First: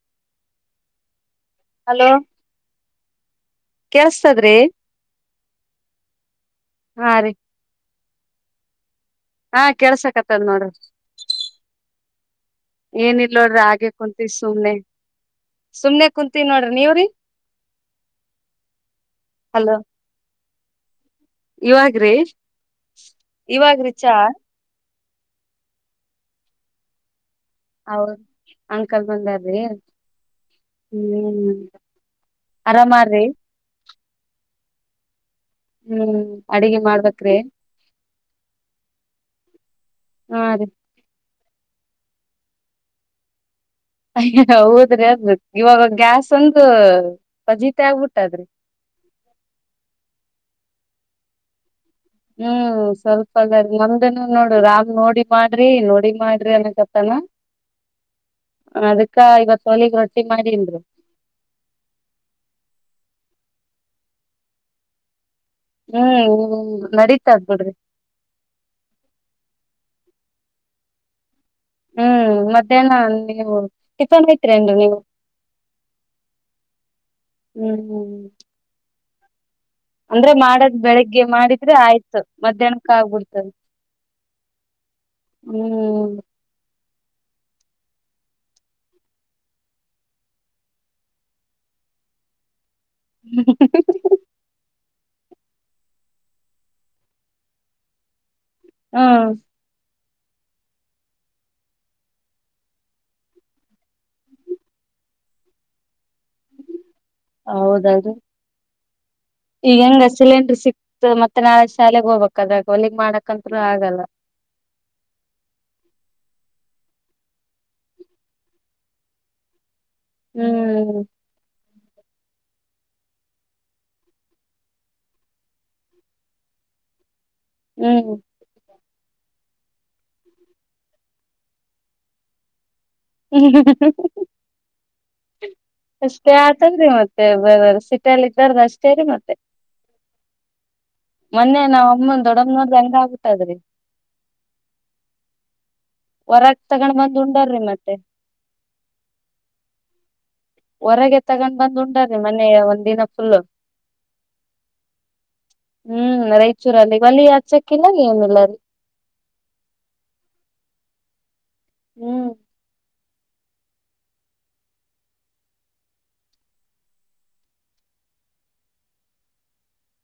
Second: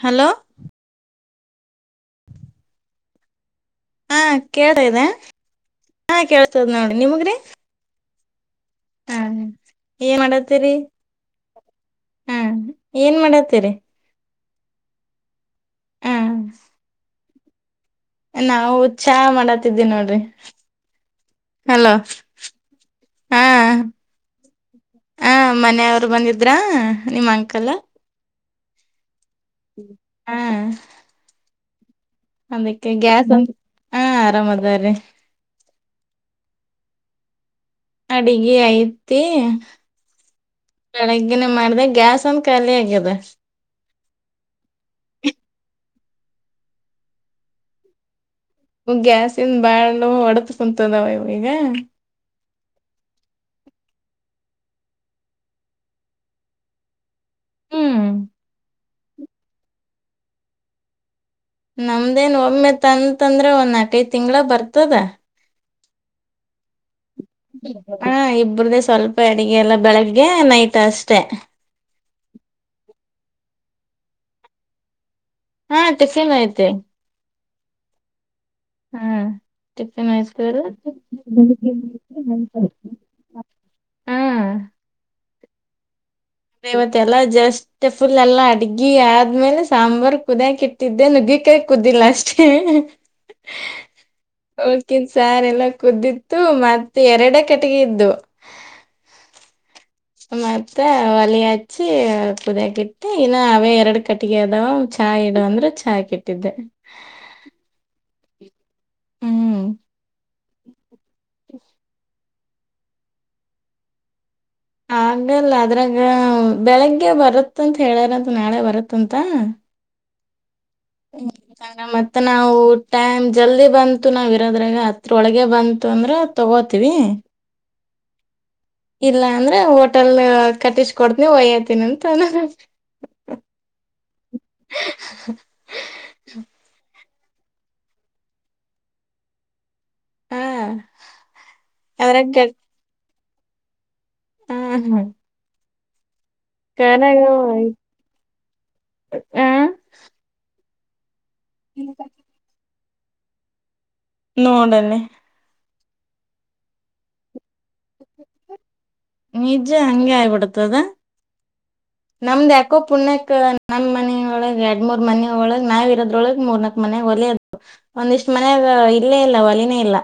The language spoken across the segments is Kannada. ಹಲೋ ಹಲೋ ಹಾ ಕೇಳಸ್ತದ್ರಿ ಕೇಳ್ ಇದೆ ಹಾ ಕೇಳ್ತದ ನೋಡ್ರಿ ಹಾ ರೀ ನಿಮಗ್ರಿ. ಹಾ ಏನ್ ಕೆಳ್ಸಕ್ಕತ್ತದ್ ನೋಡ್ರಿ. ಮಾಡತ್ತೀರಿ ಹಾ ಏನ್ ಏನಿಲ್ ನೋಡ್ರಿ ಮಾಡತ್ತೀರಿ ಆಗೆ ಕುಂತೀಸ್ ಸುಮ್ನೆ ಸುಮ್ನೆ ಹಾ ಕುಂತೀನೀ ನೋಡ್ರಿ ನೀವ್ರೀ ನಾವು ಚಾ ಮಾಡತಿದ್ದೀ ನೋಡ್ರಿ ಹಲೋ ಇವಾಗ್ರೀ ಹಾ ಇವಾಗ್ರೀ ಚಾ ಹ ಮನೆಯವ್ರು ಬಂದಿದ್ರ ನಿಮ್ಮ ಹೌದ ಅಂಕಲ್ ಬಂದಾರ್ ೇ ಹಾ ಹ್ಮ್ ಅದಕ್ಕೆ ಆರಾಮಾರ್ರಿ ಗ್ಯಾಸ್ ಒ ಹಾ ಆರಾಮ್ ಅದೇರಿ ಹ್ಮ್ ಅಡಿಗೆ ಮಾಡ್ಬೇಕ್ರೀ ಅಡಿಗೆ ಐತಿ ಹಾ ರೀ ಲ್ಲ ಮಾಡ್ಬೇಕ್ ಗ್ಯಾಸ್ ಒಂದ ಖಾಲಿ ಆಗ್ಯದ ಅಯ್ಯ ಹೌದ್ರ ಇವಾಗ ಗ್ಯಾಸ್ ಒಂದು ಪಜೀತೆ ಆಗ್ಬಿಟ್ಟದ್ರಿ ಗ್ಯಾಸಿನ್ ಬಾಳ ಹೊಡೆದ ಕುಂತದಾವ ಇವ್ನಿಗೆ ಹ್ಮ್ ಸ್ವಲ್ಪಲ್ಲ ಮಂದನ ನೋಡು ರಾಮ್ ನೋಡಿ ಮಾಡ್ರಿ ನೋಡಿ ಮಾಡ್ರಿ ಅನಕತ್ತನ ಹ್ಮ್ ಅದಕ್ಕ ಇವತ್ ಹೊಲಗ್ ರೊಟ್ಟಿ ಮಾಡೀನ್ರ ನಮ್ದೇನ್ ಒಮ್ಮೆ ತಂತಂದ್ರೆ ಒಂದ್ ನಾಕೈದ್ ತಿಂಗ್ಳ ಬರ್ತದ ಹ್ಮ್ ನಡೀ ಹಾ ಇಬ್ರ್ದೇ ಸ್ವಲ್ಪ ಈ ಎಲ್ಲ ಬೆಳಗ್ಗೆ ನೈಟ್ ಅಷ್ಟೆ ಹ್ಮ್ ಮಧ್ಯಾಹ್ನ ನೀವು ಟಿಫನ್ ಏನ್ತಿಂದ್ರಿ ಹಾ ಟಿಫನ್ ಐತೆ ಹ್ಮ್ ಹ್ಮ್ ಅಂದ್ರೆ ಮಾಡದ್ ಬೆಳಗ್ಗೆ ಮಾಡಿದ್ರೆ ಆಯ್ತು ಮಧ್ಯಾಹ್ನಕ್ಕ ಆಗ್ಬಿಡ್ತದ ಹಾ ಹ್ಮ್ ಇವತ್ತ ಎಲ್ಲಾ ಜಸ್ಟ್ ಫುಲ್ ಎಲ್ಲ ಅಡ್ಗಿ ಆದ್ಮೇಲೆ ಸಾಂಬಾರ್ ಕುದಿಯಕ್ ಇಟ್ಟಿದ್ದೆ ನುಗ್ಗಿಕಾಯಿ ಕುದಿಲ್ಲ ಅಷ್ಟೇ [inaudible] ಕ್ಕಿನ್ ಸಾರ್ ಎಲ್ಲ ಕುದ್ದಿತ್ತು ಮತ್ತೆ ಎರಡೆ ಕಟ್ಟಿಗೆ ಇದ್ದು ಹ್ಮ ಮತ್ತ ಒಲೆ ಹಚ್ಚಿ ಕುದಿಯಕಿಟ್ಟಿ ಇನ್ನು ಅವೇ ಎರಡು ಕಟ್ಟಿಗೆ ಅದಾವ ಚಹಾ ಇಡು ಅಂದ್ರೆ ಚಾ ಕಿ ಟ್ಟಿದ್ದೆ ಈಗ್ಹೆಂಗ ಅಚ್ಚಲೇಂಡ್ರಿ ಚಿಕ್ ಮತ್ತೆ ನಾ ಶಾಲೆಗೋಬೇಕು ದಾಗ ಹೊಲಿಗ್ ಮಾಡಕಂತ್ರು ಆಗಲ್ಲ ಬೆಳಿಗ್ಗೆ ಬರತ್ತಂತ್ ಹೇಳ್ಯಾರಂತ ನಾಳೆ ಬರತ್ತಂತ ಹ್ಮ್ ಹ್ಮ ನ ಮತ್ತ ನಾವು ಟೈಮ್ ಜಲ್ದಿ ಬಂತು ನಾವ ಇರೋದ್ರಾಗ ಹತ್ರೊಳಗೆ ಬಂತು ಅಂದ್ರೆ ತಗೋತೀವಿ ಹ್ಮ್ ಇಲ್ಲ ಅಂದ್ರೆ ಹೋಟೆಲ್ ಕಟ್ಟಿಸಿಕೊಡ್ತನಿ ಒಯ್ಯತನಿ ಅಂತಾವ್ನೆ ಅಷ್ಟ ಆತಂದ್ರೀ ಮತ್ತ್ ಮತ್ತ ಬರ್ರ ಸಿಟಲ್ಲಿ ಇದ್ದಾರ್ದ ಅಷ್ಟೇರಿ ಮತ್ತೆ ಹಾ ಮೊನ್ನೆ ನಾವ ಅದ್ರಾಗ ಅಮ್ಮನ್ ದೊಡ್ಡಮ್ಮ್ ನೋಡ್ದಂಗ ಆ ಅದ್ರೀ ಹ್ಮ್ ಹೊರಗ್ ತಗೊಂಡ್ ಬಂದ್ ಕರಾಗ ಉಂಡಾರ್ರಿ ಮತ್ತೆ ಆ ಹೊರಗೆ ತಗೊಂಡ್ ಬ್ ಉಂಟ್ರೀ ಮನೆಯ ಒ ೀಿನಸುಲ್ಲ ನೋಡನ್ನೆ ಹ್ಮ್ ರಾಯಚೂರಲ್ಲಿ ಒಲಿ ಆಚೆ ಕೆನ್ನಾಗ ಏನಿಲ್ಲ ರೀ ನಿಜ ಅಂಗಗೆ ಆಯಬಡ್ತದ ಹ್ಮ್ ನಮ್ಮದೋ ಪೂಣ ನಮ್ ಮನೊಳಗ್ ಎರಡ್ ಮೂರ್ ಮನ ಒಳಗ್ ನಾವ್ ಇರೋದ್ರೊಳಗ್ ಮೂರ್ನಾಕ್ ಮನೆ ಹೊಲ ಅದು ಒಂದಿಷ್ಟ್ ಮನ್ಾಗ ಇಲ್ಲೇ ಇಲ್ಲ ಒಲಿನೇ ಇಲ್ಲ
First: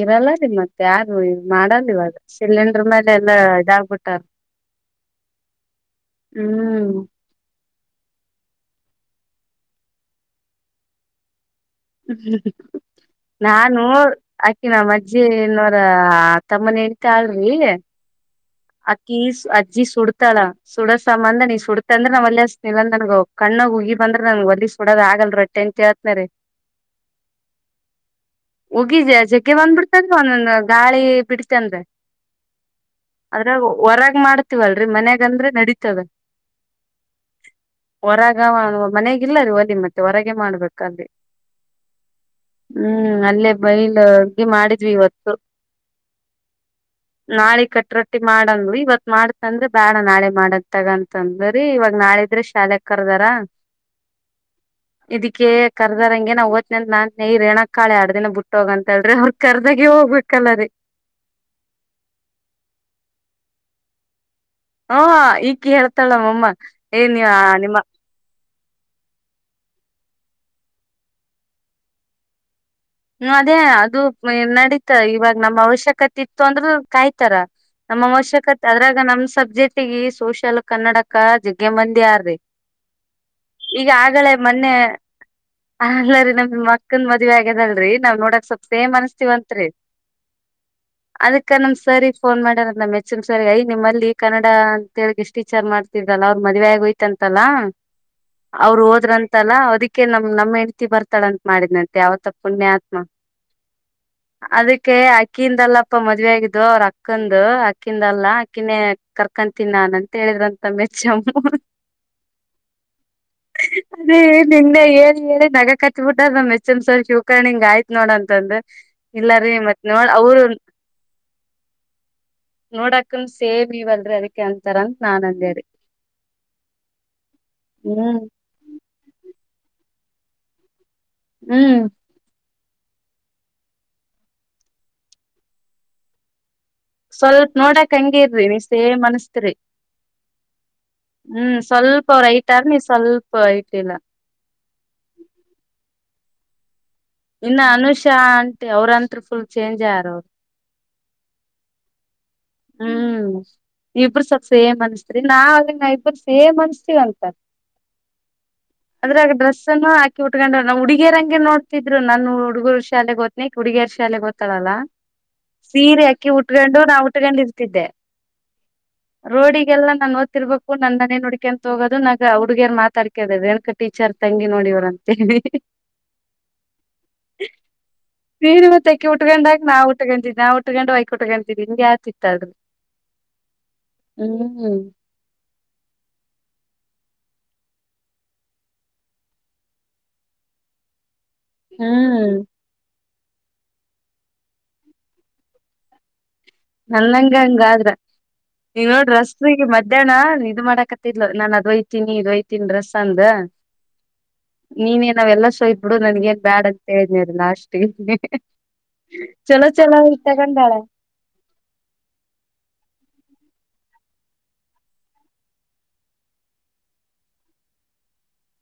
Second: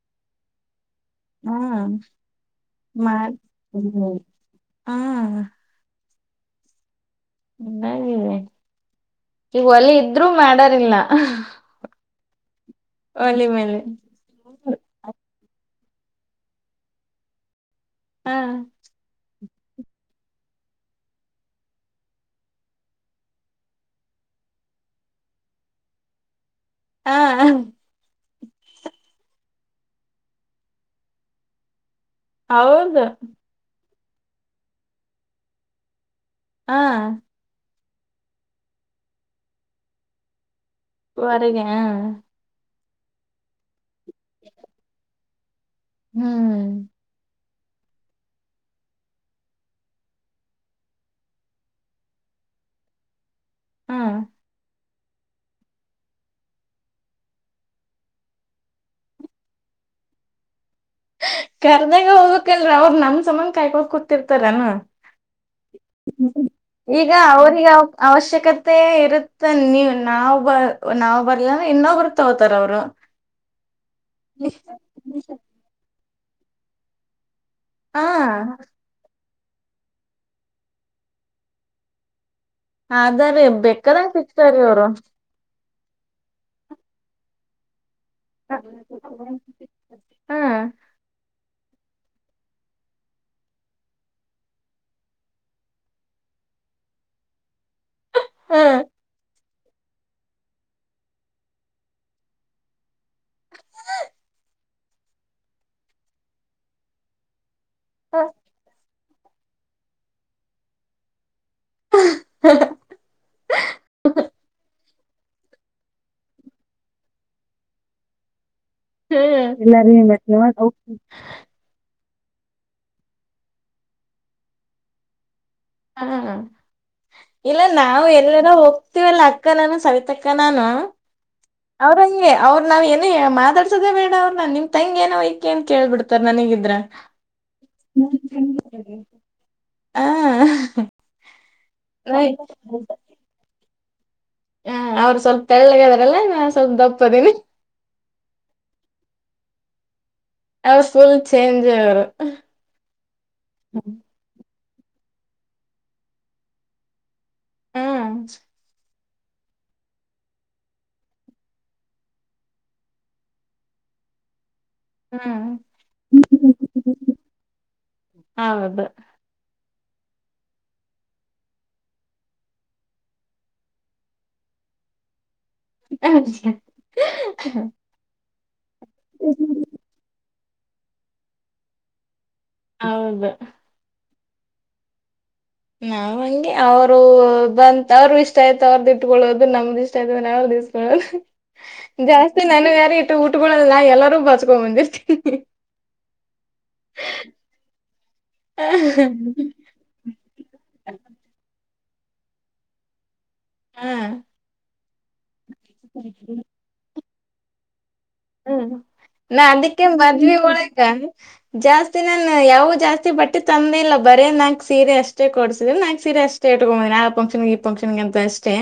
ಇರಲ್ಲರಿ ಮತ್ತೆ ಯಾರು ಇ ಹಾ ಮಾಡಲ್ವಾಗ ಸಿಲಿಂಡರ್ ಮೇಲೆ ಮಾಡ ಎಲ್ಲಾ ಇದಾಗಬಿಟ್ಟಾರ ಹಾ ಹ್ಮ್ ಿದೆ ಈಗ ಒಲೆ ಇದ್ರರು ಮಾಡಾರಿಲ್ಲ ಒಲಿ ಮೇಲೆ ನಾನು ಆಕಿನ ಅಜ್ಜಿನ್ನು ಅ - ಆ ತಮ್ಮನ ಹೇಳ್ತಾ ಆಳ್ರಿ ಹ ಅಕ್ಕೀ ಅಜೀ ಸುಡತಾಳ ಸುಡದಸ ಅಂದ ನೀ ಸುಡತ ಅಂದ್ರೆ ನ್ ಅಲ್ ನಿಲ್ ನನ್ಗ ಕಣ್ಣಗ್ ಉಗಿ ಬಂದ್ರ ನನ್ಗ್ ಅಲ್ಲಿ ಸುಡೋದ ಆಗಲ್ರಟ್ಟಟ ಎಂತ್ ಹೇತ್ನರಿ ಹ ಉಗಿ ಜಯ ಅಗೆ ಒಂದ್ ಬಿಡ್ತದ್ರ ಒಂದೊಂದು ಗಾಳಿ ಬಿಡಿತ ಅಂದ್ರೆ ಹೌದ ಮಾಡ್ತೀವಲ್ರರಿ ಮನ್ಯಾಗ ಅಂದ್ರೆ ನಡೀತವ ಹಾ ಹೊರಗ ಮಾಡುವ ಮನೆಗಿಲ್ಲ ವಲಿ ಮತ್ತೆ ಹೊರಗೆ ಮಾಡ್ಬೇಕು ವಗ ಹ್ಮ್ - ಅಲ್ಲೇ ಬ ಗೆ ಮಾಡಿದ್ವಿ ಇವತ್ತು ಹ್ಮ್ ನಾಳೆ ಕಟ್ರು ಮಾಡಂದ್ರು ಇವತ್ ಮಾಡ್ತಂದ್ರ ಬೇಡ ನಾಳೆ ಮಾಡದ ತಗಂತಂದ್ರೀ ಇವಾಗ ನಾಳೆ ಇದ್ರ ಶಾಲೆಗ್ ಕರ್ದಾರ ಹ್ಮ್ ಇದಿಕ್ಕೆ ಕರ್ದ ರಂಗೆ ನಾ ಹೊತ್ತಿನಂತ ನಾನ್ ನೈ ರೇಣುಕಾಳೆ ಯಾಡ್ ದಿನ ಬಿಟ್ಟೋಗ್ ಅಂತಾಳ್ರಿ ಅವ್ರ ಕರ್ದಾಗೆ ಹೋಗ್ಬೇಕಲ್ಲ ರೀ. ಕರ್ದಾಗ ಹೋಗ್ಬೇಕಲ್ಲ ಅವ್ರು ನಮ್ ಸಮನ್ ಕಾಯ್ಕೊಂಡ್ ಕೂತಿರ್ ಹಾ ಈಕಿ ಹೇಳ್ತಾಳಮ್ಮ ಎಯ್ ನಿ ಯಾ ನಿಮ್ಮ ಮತ್ತ ಇರುತ್ತೆ ನೀವ ನಾವು ಬ ನಾವ್ ಬರ್ಲಂದ್ರ ಇನ್ನೊಬ್ರು ತಗೋತಾರ ಅವ್ರು. ಹ್ಮ ಅದೇ ಅದು ನಡೀತ ಇವಾಗ ನಮ್ಮ್ ಅವಶ್ಯಕ ತಿತ್ತು ಅಂದ್ರ ಕಾಯ್ತಾರ. ಹ ನಮ್ಮ ಅವಶ್ಯಕತ್ ಅದ್ರಾಗ ನಮ್ ಸಬ್ ಜೆಟಿಗಿ ಸೋಶಲ್ ಕನ್ನಡಕ ಜಗ್ಗೆ ಮಂದಿ ಆರ್ರಿ. ಆದೇ ರಿ ಬೇಕಾದಂಗ್ ಸಿಕ್ತಾರೀ ಅವ್ರು. ಅಲ್ಲ ರೀ ನಮ್ ಮಕ್ಕನ್ ಮದ್ವೆ ಆಗ್ಯದಲ್ ರೀ ನಾವ್ ನೋಡಕ್ ಸ್ವಲ್ಪ ಸೇಮ್ ಅನ್ಸತೀವಂತ್ರಿ ಅದಕ್ ಈಕ್ಕ ನಮ್ ಸರಿಗ್ ಫೋನ್ ಮಾಡ್ಯಾರಂತ ನಮ್ಮ ಹೆಚ್ ಎಂ ಸರಿಗ್ ಐ ನಿಮ್ಮಲ್ಲಿ ಕನ್ನಡ ಅಂತ ಹೇಳಿ ಗೆಸ್ಟ್ ಟೀಚರ್ ಮಾಡ್ತಿದ್ರಲ್ಲ ಅವ್ರ್ ಮದ್ವೆ ಆಗೋಯ್ತಂತಲ್ಲ ಅವ್ರು ಹೋದ್ರನ್ ತಲ್ಲ ಅದಿಕ್ಕೆ ನಮ್ ನಮ್ ಹೆಂಡತಿ ಬರ್ತಾಳಂತ್ ಮಾಡಿದ್ನಂತ್ ಯಾವತ್ತೊ ಪುಣ್ಯಾತ್ಮ ಅದಿಕ್ಕೆ ಅಕ್ಕಿಯಿಂದಲ್ಲಪ್ಪ ಮದುವೆ ಆಗಿದ್ದು ಅವ್ರ ಅಕ್ಕಂದು ಕಿಂದಲ್ಲ ಆಕಿನೇ ಕರ್ಕೊಂತೀನಿ ನಾನ್ ಅಂತ್ ಹೇಳಿದ್ರಂತ್ ನಮ್ ಎಚ್ ಎಮ್ಮು ಹ್ ಹ್ ಅದೇ ನಿನ್ನೆ ಎ ಹೇಳಿ ನಗಕತ್ತ್ ಬಿಟ್ಟಾರ್ ನಮ್ ಎಚ್ ಎಂ ಸರ್ ಗ್ಯು ಕಣ ಹಿಂಗಾಯ್ತ್ ನೋಡ್ ಅಂತಂದು ಇಲ್ಲರೀ ಮತ್ ಹ್ಮ [unintelligible] ನೋಡಾಕುನು ಸೇಮ್ ಇವಲ್ರಿ ಅದಕ್ಕೆ ಅಂತಾರಂತ್ ನಾನ್ ಅಂದೇರಿ. ಹಾ ಇಲ್ಲ ನಾವು ಹ್ಮ್ ಎಲ್ಲರ ಹೋಗ್ತಿವಲ್ಲ ಅಕ್ಕ ನಾನು ಸವಿತಕ್ಕ ನಾನು ಹ್ಮ್ ಅವ್ರ್ ಹಂಗೆ ಅವ್ರ್ ನಾವ್ ಏನೇ ಮಾತಾಡ್ಸೋದೇ ಬೇಡ ಅವ್ರ್ನ ನಿಮ್ ತಂಗಿ ಏನವ್ವ ಈಕಿ ಅಂತ ಕೇಳ್ಬಿಡ್ತಾರ್ ನನಿಗಿನ್ ಸ್ವಲ್ಪ ನೋಡಕ್ ಹಿಂಗೇ ಇದ್ದೀರಿ ನೀವ್ ಸೆಮ್ ಅನಿಸ್ತಿರಿ. ಹ ಹ್ಮ್ ಸ್ವಲ್ಪ ಅವ್ರ್ ಹೈಟರ್ ನೀವು ಸ್ವಲ್ಪ ಹೈಟಿಲ್ಲ. ಹ್ಮ್ ಅವ್ರ್ ಸ್ವಲ್ಪ ತಳ್ಳಗದರ್ ಲ್ಲ ನೀವ್ ಸ್ವಲ್ಪ್ ದಪ್ ಇನ್ನ ಅನುಷ ಅಂಟಿ ಅವ್ರಂತ್ರು ಫುಲ್ ಚೇಂಜೆ ಆರ್ ಅವ್ರ್ ಅವ್ರ್ ಫುಲ್ ಚೇಂಜ್ ಆವ್ರು. ಹ್ಮ್ ಇಬ್ರು ಸಬ್ಸ್ ಸೇಮ್ ಅನ್ಸ್ ತ್ರಿ ನಾವ್ ನ ಇಬ್ಬ್ರು ಸೇಮ್ ಅನ್ಸ್ತಿವಂತ. ಹ್ಮ ಅದ್ರಾಗ್ ಡ್ರಸ್ಸನ್ನು ಹಾಕಿ ಉಟ್ಕೊಂಡ್ಯಾರ್ ನಮ್ ಹುಡಿಗ್ಯರಂಗೆ ನೋಡ್ತಿದ್ರು ನನ್ ಹುಡುಗರು ಶಾಲೆಗ್ ಹೊತ್ನಿ ಈಕಿ ಹುಡಿಗ್ಯರ್ ಶಾಲೆಗ್ ಹೊ ತಳಲ್ಲ ಹ್ಮ್ ಸೀರೆ ಅಕ್ಕಿ ಉಟ್ಕೊಂಡು ನಾವು ಕೊಂಡಿರ್ತಿದ್ದೆ ರೋಡಿ ಲ್ಲ ನಾನ್ ಓತಿರ್ಬೇಕು ನನ್ನನೇ ನೋಡ್ಕ್ಯಂತ್ ಹೋಗೋದು ನಗ ಆ ಹುಡ್ಗ್ಯರ್ ಮಾತಾಡ್ಕ್ಯದ್ ರೇಣುಕಾ ಟೀಚರ್ ತಂಗಿ ನೋಡ್ ಇವ್ರ್ ಅಂತೇಳಿ ಹ್ ಹ್. ಅಯ್ಯ ಅಹ್ [unintelligible] ಅಕಿ ಉಟ್ಕೊಂಡಾಗ ನಾ ಉುಕೊಂಡಿದ್ದ ನಾವ್ ಕೊಂಡು ವಾಯ್ ಕುಟ್ಕಂತೀನಿ [unintelligible] ಸಿಗ್ತಾಳ್ರಿ ಹೌದು [unintelligible] ನಾವ್ ಹಂಗೆ ಅವ್ರು ಬಂತ ಅವ್ರು ಇಷ್ಟ ಆಯ್ತ ಅವ್ರ್ದ ಇಟ್ಕೊಳ್ಳೋದು ನಮ್ದ ಇಷ್ಟ ಆಯ್ತು ಅಂದ್ರೆ ಅವ್ರ್ ಇಸ್ಕೊಳ್ಳೋದ್ ಅಹ್ ಹ್ಮ್ ಜಾಸ್ತಿ ನನಗಾರಿ ಊಟ್ ಗೊಳಲ್ಲ ಎಲ್ಲಾರೂ ಬಾಚ್ಕೊಂಡ್ ಬಂದಿರ್ತೀವಿ ಹ್ ಹ್ ಹ್ ನನ್ನಂಗ್ ಹಂಗಾದ್ರ ನೀವ ನೋಡ್ರಿ ರಸ್ಬಿಗೆ ಮಧ್ಯಾಹ್ನ ಇದು ಮಾಡಾಕತ್ತಿದ್ಲು ನಾನ್ ಅದ್ ಓಯ್ ತಿನಿ ಇದ್ ಓಯ್ತಿನಿ ಡ್ರಸ್ ಅಂದು ಹಾ ನೀನೇ ನಾವೆಲ್ಲ ಸೋಯತ್ ಬಿಡು ನನ್ಗೇನ್ ಬ್ಯಾಡ ಅಂತೆಳ್ [unintelligible] ಲಾಷ್ಟಿಗಿ ಹ್ಮ್ ನಾ ಅದಕ್ಕೆ ಮದ್ವಿ ತಗೊಂಡಾಳ ಒಳಕ್ಕ ಜಾಸ್ತಿ ನಾನು ಯಾವು ಜಾಸ್ತಿ ಬಟ್ಟೆ ತಂದೆ ಇಲ್ಲ ಬರೇ ನಾಕ್ ಸೀರೆ ಅಷ್ಟೇ ಕೊಡ್ಸಿದನಿ ನಾಕ್ ಸೀರೆ ಅಷ್ಟೇ ಇಟ್ಕೊ ಬಂದೀನಿ ಆ ಫಂಕ್ಷನ್ ಈ ಫಂಕ್ಷನ್ಗೆ ಅಂತ ಅಷ್ಟೇ.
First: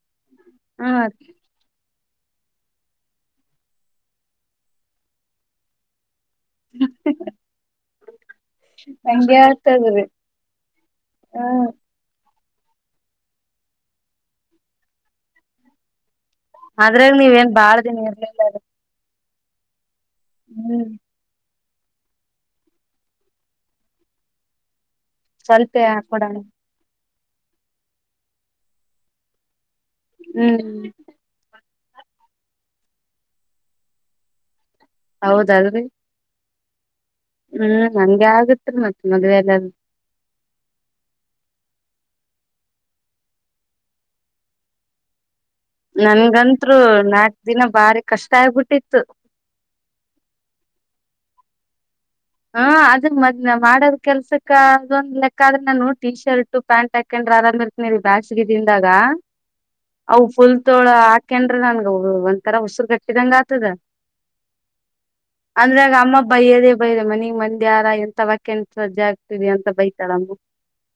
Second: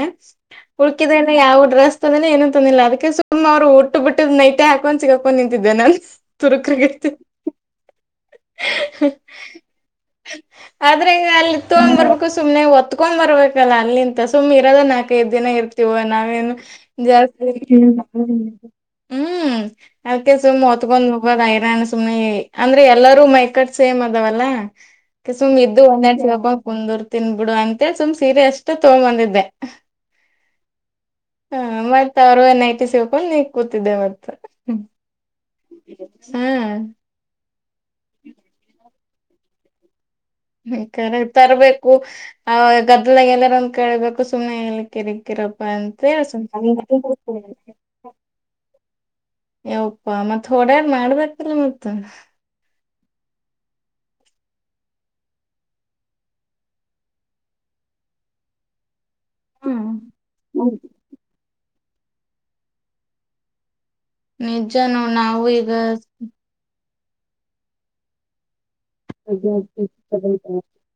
ಹಾ ಉಳ್ಕಿದನ ಯಾವ್ಡ್ರೆಸ್ [unintelligible] ಏನು ತಂದಿಲ್ಲ ಅದಕ್ಕೆ ಸುಮ್ ಅವರು ಒಟ್ಟು ಬಿಟ್ ನೈಟೆ ಹಾಕೊಂಡು ಸಿಗಾಕೊಂಡ್ ನಿಂತಿದ್ದೆ ನಾನ್. ತುರ್ಕ್ರಗತ್ತು ಹಂಗೆ ಆಗ್ತದ್ರಿ ಆದ್ರೆ ಈಗ ಅಲ್ಲಿ ಹ್ಮ್ ತೊಗ್ ಬರ್ಬೇಕು ಸ್ ಸುಮ್ನೆ ಒತ್ಕೊಂಡ್ ಬರ್ಬೇಕಲ್ಲಾ ಅಲ್ಲಿಂತ ಸುಮ್ ಇರದ ನಾಕೈದು ದಿನ ಇರ್ತೀವ ನಾವ್ ಅದ್ರಾಗ ನೀವೇನ್ ಬಾಳ ದಿನ ಇರ್ಲಿಲ್ಲ [unintelligible] ಹ್ಮ್ ಅಕ್ಕೆ ಸುಮ್ ಹ್ಮ್ ಹೋತ್ಕೊಂಡ್ [unintelligible] ನಾನ ಸುಮ್ನೆ ಅಂದ್ರೆ ಎಲ್ಲಾರೂ ಮೈಕಟ್ ಸೇಮ್ ಅದಾವಲ್ಲ ಸು್ದುು ಸ್ವಲ್ಪೇ ಹಾಕೊಡೋಣ ಒನ್ನಯಿ ಕುಂದೂರು ತಿನ್ಬಿಡು ಅಂತ ಸುಮ್ ಸೀರೆ ಅಷ್ಟ ತಗೊಂಬಂದಿದ್ದೆ ಹ ಹ್ಮ್ ಮತ್ತತ್ ಅವರುನ್ ಐತಿ ಸಿಬೇಕ ನೀ ಕ ಮ ಹೌದಾದ್ರೀ ಹ್ಮ್ ನಂಗೆ ಆಗತ್ರಿ ಮತ್ತತ್ ಮದ್ವೆ ಎಲ್ಲ ಹ ಕ ತರ್ಬೇಕು ಆ ಗದ್ದಲಾಗ ಎಲ್ಲಾರ ಒಂದ ಕೇಳ್ಬೇಕು ಸುಮ್ನೆ ಎ ಕರಿ ಕಿರಪ್ಪ ಅಂತ ನನ್ಗಂತ್ರು ನಾಕ್ ದಿನ ಬಾರಿ ಕಷ್ಟ ಆಗ್ಬಿಟ್ಟಿತ್ತು ಯಪ್ಪಾ ಮತ್ತ ಹೊಡಾರ್ ಮಾಡ್ಬೇಕ ಎಲ್ಲ ಮತ್ತ ಹಾ ಅದ ಮದ್ನ ಮಾಡದ ಕೆಲ್ಸಕ್ಕ ಅದೊಂದ್ ಲೆಕ್ಕ ಆದ್ರೆ ನಾನು ಟಿ ಶರ್ಟ್ ಪ್ಯಾಂಟ್ ಹಾಕೊಂಡ್ರ ಆರಾಮ್ ಇರ್ತೀನಿ ಬ್ಯಾಸ್ಗೆ ದಿಂದಾಗ ಅ ಹ್ಮ ಪುಲ್ತೋಳ ಆಕ ನನ್ಗ ಒಂ ತರ ಉಸುರು ಕಟ್ಟಿದಂಗ ಆತದ ನಿಜಾನೂ ನಾವು ಈಗ ಬ ಮನೆ ಮಂದಿ ಆಾರ [inaudible]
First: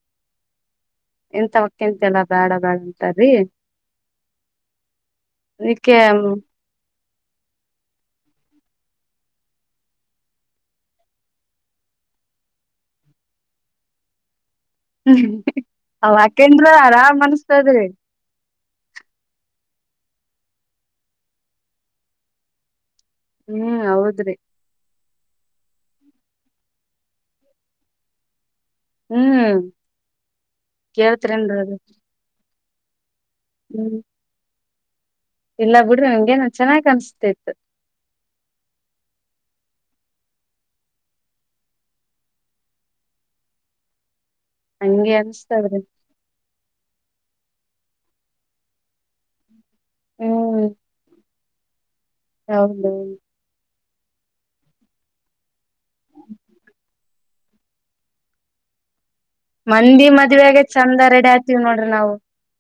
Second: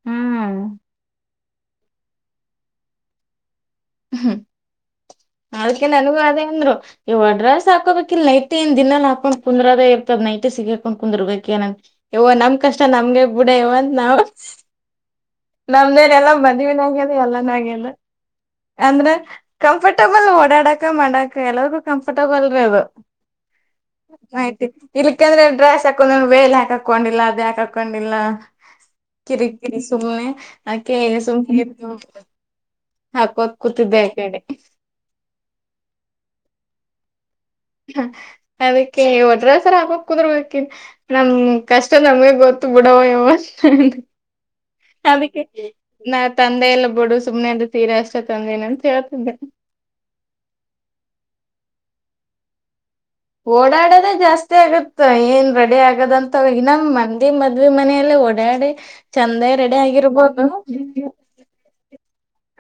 ಹಾ ಎಂತ ಹೊಕ್ಕಂತೆ ಎಲ್ಲಾ ಬೇಡ ಬ್ಯಾಡ ಅಂತಾರೀ ಹ್ಮ್ ಅದಕ್ಕೆ ನನಗೂ ಅದೇ ಅಂದ್ರು ಇವ ಅಡ್ರಸ್ ಹಾಕೋಬೇಕ ಇಲ್ ನೈಟ್ ನ್ ದಿನಲ್ ಹಾಕೊಂಡ್ ಕುಂದ್ರದ ಇರ್ತದ್ ನೈಟ್ ಸಿಗಾಕೊಂಡ್ ಕುಂದರ್ಬೇಕ ನ ಇವೋ ನಮ್ ಕಷ್ಟ ನಮಗೆ ಬಿಡ ಇವಂತ ನಾವವು ಹ್ಮ್ ಅವಾಕಂದ್ರ ಆರಾಮ್ ಅನ್ಸ್ತದ್ರಿ ಅಂದ್ರೆ ಕಂಫರ್ಟಬಲ್ ಓಡಾಡಕ ಮಾಡಕ ಎಲ್ಲರಿಗೂ ಕಂಫರ್ಟಬಲ್ೇ ಅದು ಹ್ಮ್ ಹೌದ್ರಿ ಆಯ್ತು ಇ ಯಾಕಂದ್ರೆ ಡ್ರೈಸ್ ಸಾಕೊಂಡಂದ್ರ ವೇಲ್ ಹಾಕಕ್ಕ್ಕೊಂಡಿಲ್ಲ ಅದ ಯಾಕ್ ಹಾಕಕ್ಕೊಂಡಿಲ್ಲ ಕಿರಿ ಹ್ಮ್ ಕಿರಿ ಸುಮನೆ ಅಕೆ [inaudible] ಕೇಳ್ತರೇನ್ರಿ ಅದು ಹಾಕ್ೋ ಹ್ಮ್ ಕೂತಿದ್ದೆ ಯ ಕಡೆ ಇಲ್ಲ ಬಿಡ್ರಿ ನನ್್ಗೆೇನ ಚೆನ್ನಾಗ್ ಕಾಣಿಸ್ತಾ ಇತ್ತು ಹ ಅದಕ್ಕೆ ಒಟ್ರಸರ ಹಾಕಕ್ ಕುದುರ್ಬೇಕಕನ್ ನಮ ಕಷ್ಟ ನಮ್ಗೆ ಗೊತ್ತು ಬಿಡವ ಯವ ಹಂಗೆ ಅದಕ್ಕೆ ಅನ್ಸ್ತದ್ರಿ ನಾ ತಂದೆ ಎಲ್ಲ ಬಿಡು ಸುಮ್ನೆ ಅದು ತೀರ ಅಷ್ಟೇ ತಂದಏನ ಅಂತ ಹೇಳ್ತಿದ್ದೆ ಹ್ಮ್ ಹೌದೌದು ಓಡಾಡ ಜಾಸ್ತಿ ಆಗುತ್ತ ಏನ್ ರೆಡಿ ಆಗದಂತಗ ನಮ್ಮ್ ಮಂದಿ ಮದ್ವಿ ಮನೆಯಲ್ಲ ಓಡಾಡಿ ಚಂದೇ ರೆಡಿ ಮಂದಿ ಆಗಿರ್ಬೋದು ಮದ್ವೇಗ ಚಂದ ರೆಡಿ ಆತೀವ್ ನೋಡ್ರಿ ನಾವು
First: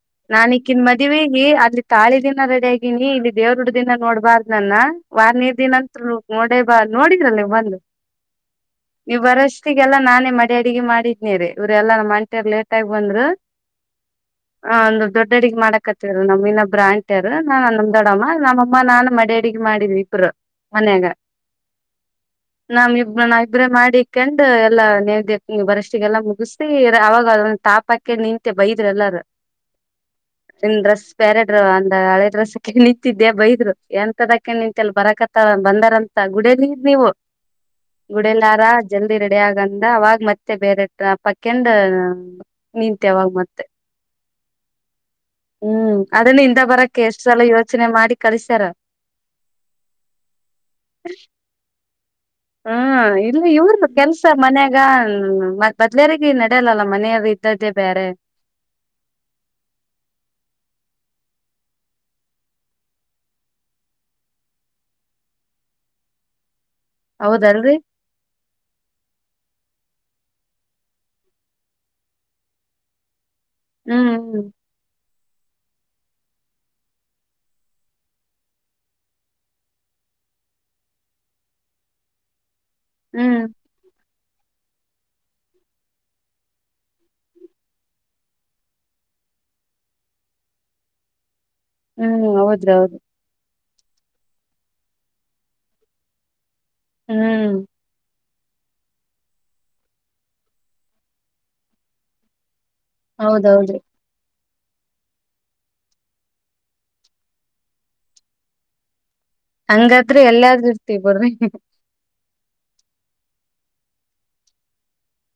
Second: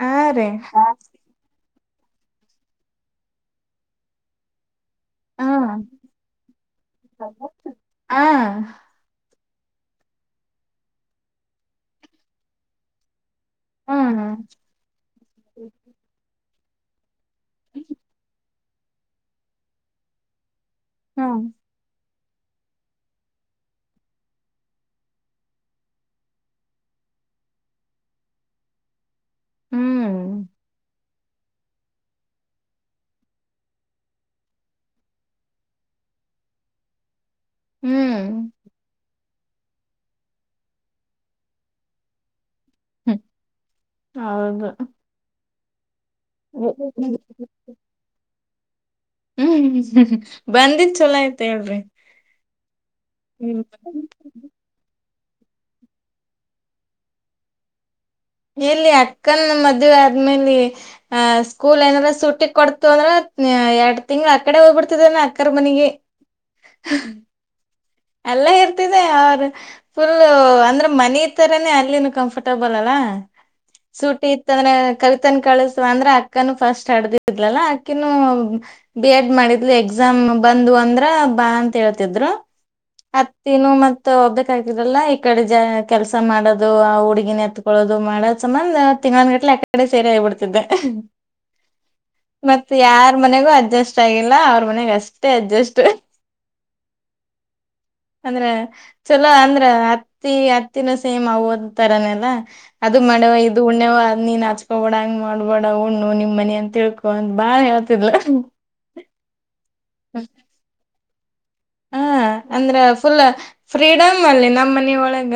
ಆ ರೀ ನಾನ್ ಹ ಈಕ್ಕಿಂದ್ ಮದ್ವಿಗಿ ಅಲ್ಲಿ ತಾಳಿ ದಿನ ರೆಡಿ ಆಗಿನಿ ಇಲ್ಲಿ ದೇವ್ರರುಟ ದಿನ ನೋಡ್ಬಾರ್ದ ನನ್ನ ವಾರ್ನೇ ದಿನಂತ ನೋಡೇ ಬಾ ನೋಡಿದ್ರಲ್ಲ ನೀವ್ ಬಂದು ಆ ನೀವ್ ಬರಷ್ ಮತ್ತಿಗೆಲ್ಲ ನಾನೇ ಮಡ ಅಡಗೆ ಮಾಡಿದ್ನೇರಿ ಇವ್ರ ಎಲ್ಲ ಎಲ್ಲಾ ನಮ್ಮ ಆಂಟೆರು ಲೇಟ್ ಆಗಿ ಬಂದ್ರು. ಹ್ಮ್ ಹ ಅಲ್ಲ ದೊಡ್ಡ ಹುಡುಗಿ ಮಾಡಕತ್ತಿರ ನಮ್ಮ ಇನ್ನೊಬ. ಬ್ರಾಂಡ್. [unintelligible] ನಾ ನಮ್ಮ ದೊಡ್ಡಮ್ಮ ನಾನ. ಅಮ್ಮ ನಾನು ಮಡ್ಯಾಡಿಗಿ ಮಾಡಿದ್ವಿ ಇಬ್ಬರ. ಮನ್ಯಾಗ. ಹ್ಮ್ ನಾವ ಇಬ್ರ ನಾ ಇಬ್ರ ಮಾಡೆಕೊಂಡ ಎಲ್ಲಾ ನೇವ್ದಿ ನೀವ ಬರಷ್ಟಿಗೆಲ್ಲಾ ಮುಗದ. [unintelligible] ಅವಾಗ ಅದ ಒಂದ ಟಾಪ್ ಹಾಕೊಂಡ ನಿಂತೆ ಬೈದ್ರ ಎಲ್ಲಾರ. ಏನ ಡ್ರೆಸ್. ಬ್ಯಾರೆ ಡ್ರ ಅಂದ್ರ ಹಳಿ ಡ್ರೆಸ್ ಹಾಕೊಂಡ ನಿಂತಿದ್ದೆ ಬೈದ್ರು ಎಂತದ ಹಾಕೊಂಡ ನಿಂತಲ್ಯ ಬರಕತ್ತ ಬಂದಾರಂತ ಗುಡಿಯಲ್ಲಿ ಇದ್ರ ನೀವು. [unintelligible] ಹ್ಮ್ ಜನ. ಜಲ್ದಿ ರೆಡಿ ಆಗಂದ ಅವಾಗ ಮತ್ತೆ ಬೇರೆ. ಟಾಪ್ ಹಾಕ್ಯಂಡ. ನಿಂತ್ಯ ಹ್ಮ್ ಅವಾಗ ಮತ್ತ. ಹೌದು ಹ್ಮ್. ಅದನ್ನು ಇಂದ ಬರಕ್ಕ ಎಷ್ಟ ಸಲ ಯೋಚನೆ ಮಾಡಿ ಕಳಿಸ. [unintelligible] ಹ್ಮ್್ಮ್ಮ ಬಂದಿತ್ ಚೊಲೋ ಆಯ್ತ್ ಹೇಳ್ರಿ ಹ್ಮ್ ಇಲ್ಲ ಹ್ಮ್ ಇವರು ಕೆಲ್ಸ ಮನ್ಯಾಗ ಹ ಮ ಬದ್ಲೇಾರ ನಡೆಯಲ್ಲಲ್ಲ ಮನೆ ಇದ್ದದ್ದೇ ಬೇರೆ ಎಲ್ಲಿ ಅಕ್ಕನ್ ಮದ್ವೆ ಆದ್ಮೇಲೆ ಅ ಸ್ಕೂಲ್ ಏನಾರ ಸೂಟಿ ಕೊಡ್ತು ಅಂದ್ರ ಎರಡ್ ತಿಂಗಳ ಅಕಡೆ ಹೋಗ್ಬಿಡ್ತಿದಾನ ಅಕ್ಕರ್ ಮನಗ ಹೌದಲ್ರರಿ ಅಲ್ಲ ಇರ್ತಿದೆ ಅವರು ಫುಲ್ ಅಂದ್ರ ಮನಿತರನೇ ಅಲ್ಲಿನು ಕಂಫರ್ಟಬಲ್ ಅಲ್ಲ ಹ್ಮ್ ಸೂಟಿ ಇತ್ತ ಅಂದ್ರೆ ಕವಿತನ್ ಕಳಸವ ಅಂದ್ರ ಅಕ್ಕನು ಫಸ್ಟ್ ಅಡದಿದ್ಲಲ್ಲಾ ಅಕ್ಕಿನ ಬಿ ಎಡ್ ಮಾಡಿದ್ಲು ಎಕ್ಸಾಮ್ ಬಂದ್ವ ಅಂದ್ರ ಬಾ ಅಂತ ಹೇಳ್ತಿದ್ರು ಹ್ಮ್ ಅತ್ತಿನ ಮತ್ತ ಹೋಗ್ಬೇಕ ಆ್ತರಲ್ಲಾ ಈ ಕಡೆ ಜ ಕೆಲ್ಸ ಮಾಡೋದು ಆ ಹುಡುಗಿನ ಎತ್ಕೊಳ್ಳೋದು ಮಾಡೋದ್ ಸಮಬನ್ ತಿಂಗಗಳಂದ್ ಗಟ್ಲೆ ಯಕಡೆ ಸೇರಿ ಆಗಿಬಿಡ್ತಿದ್ದೆ ಹ್ಮ್ ಮತ್ತ ಹೌದ್ರಿ ಹೌದು ಯಾರ್ ಮನೆಗೂ ಅಡ್ಜಸ್ಟ್ ಆಗಿಲ್ಲ ಅವ್ರ ಮನೆಗ್ ಅಷ್ಟೇ ಅಡ್ಜಸ್ಟ್ ಹ್ಮ್ ಅಂದ್ರ ಚಲೋ ಅಂದ್ರ ಅತ್ತಿ ಅತ್ತಿನೂ ಸೇಮ್ ಅವ ಓದ್ ತರನಲ್ಲ ಅದು ಮಣವ ಇದು ಹೌದೌದ್ರಿ ಉಣ್ಣೆವ ನೀನ್ ಅ ತಬೋಡ ಹಂಗ ಮಾಡ್ಬೇಡ ಉಣ್ಣು ನಿಮ್ ಮನಿ ಅಂತ ತಿಳ್ಕೊ ಅಂತ ಬಾಳ್ ಹೇಳ್ತಿಲ್ಲ ಹಂಗಾದ ಎಲ್ಲ್ರೂ ಬ್ರ ಹ ಅಂದ್ರ ಫುಲ್ ಫ್ರೀಡಮ್ ಅಲ್ಲಿ ನಮ್ಮ ಮನ ಒಳಗ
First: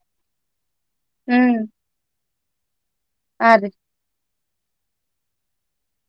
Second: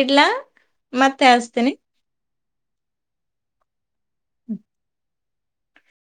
ಇಡ್ಲ ಮತ್ತೆ ಆಳ್ಸ್ತೀನಿ ಹ ರಿ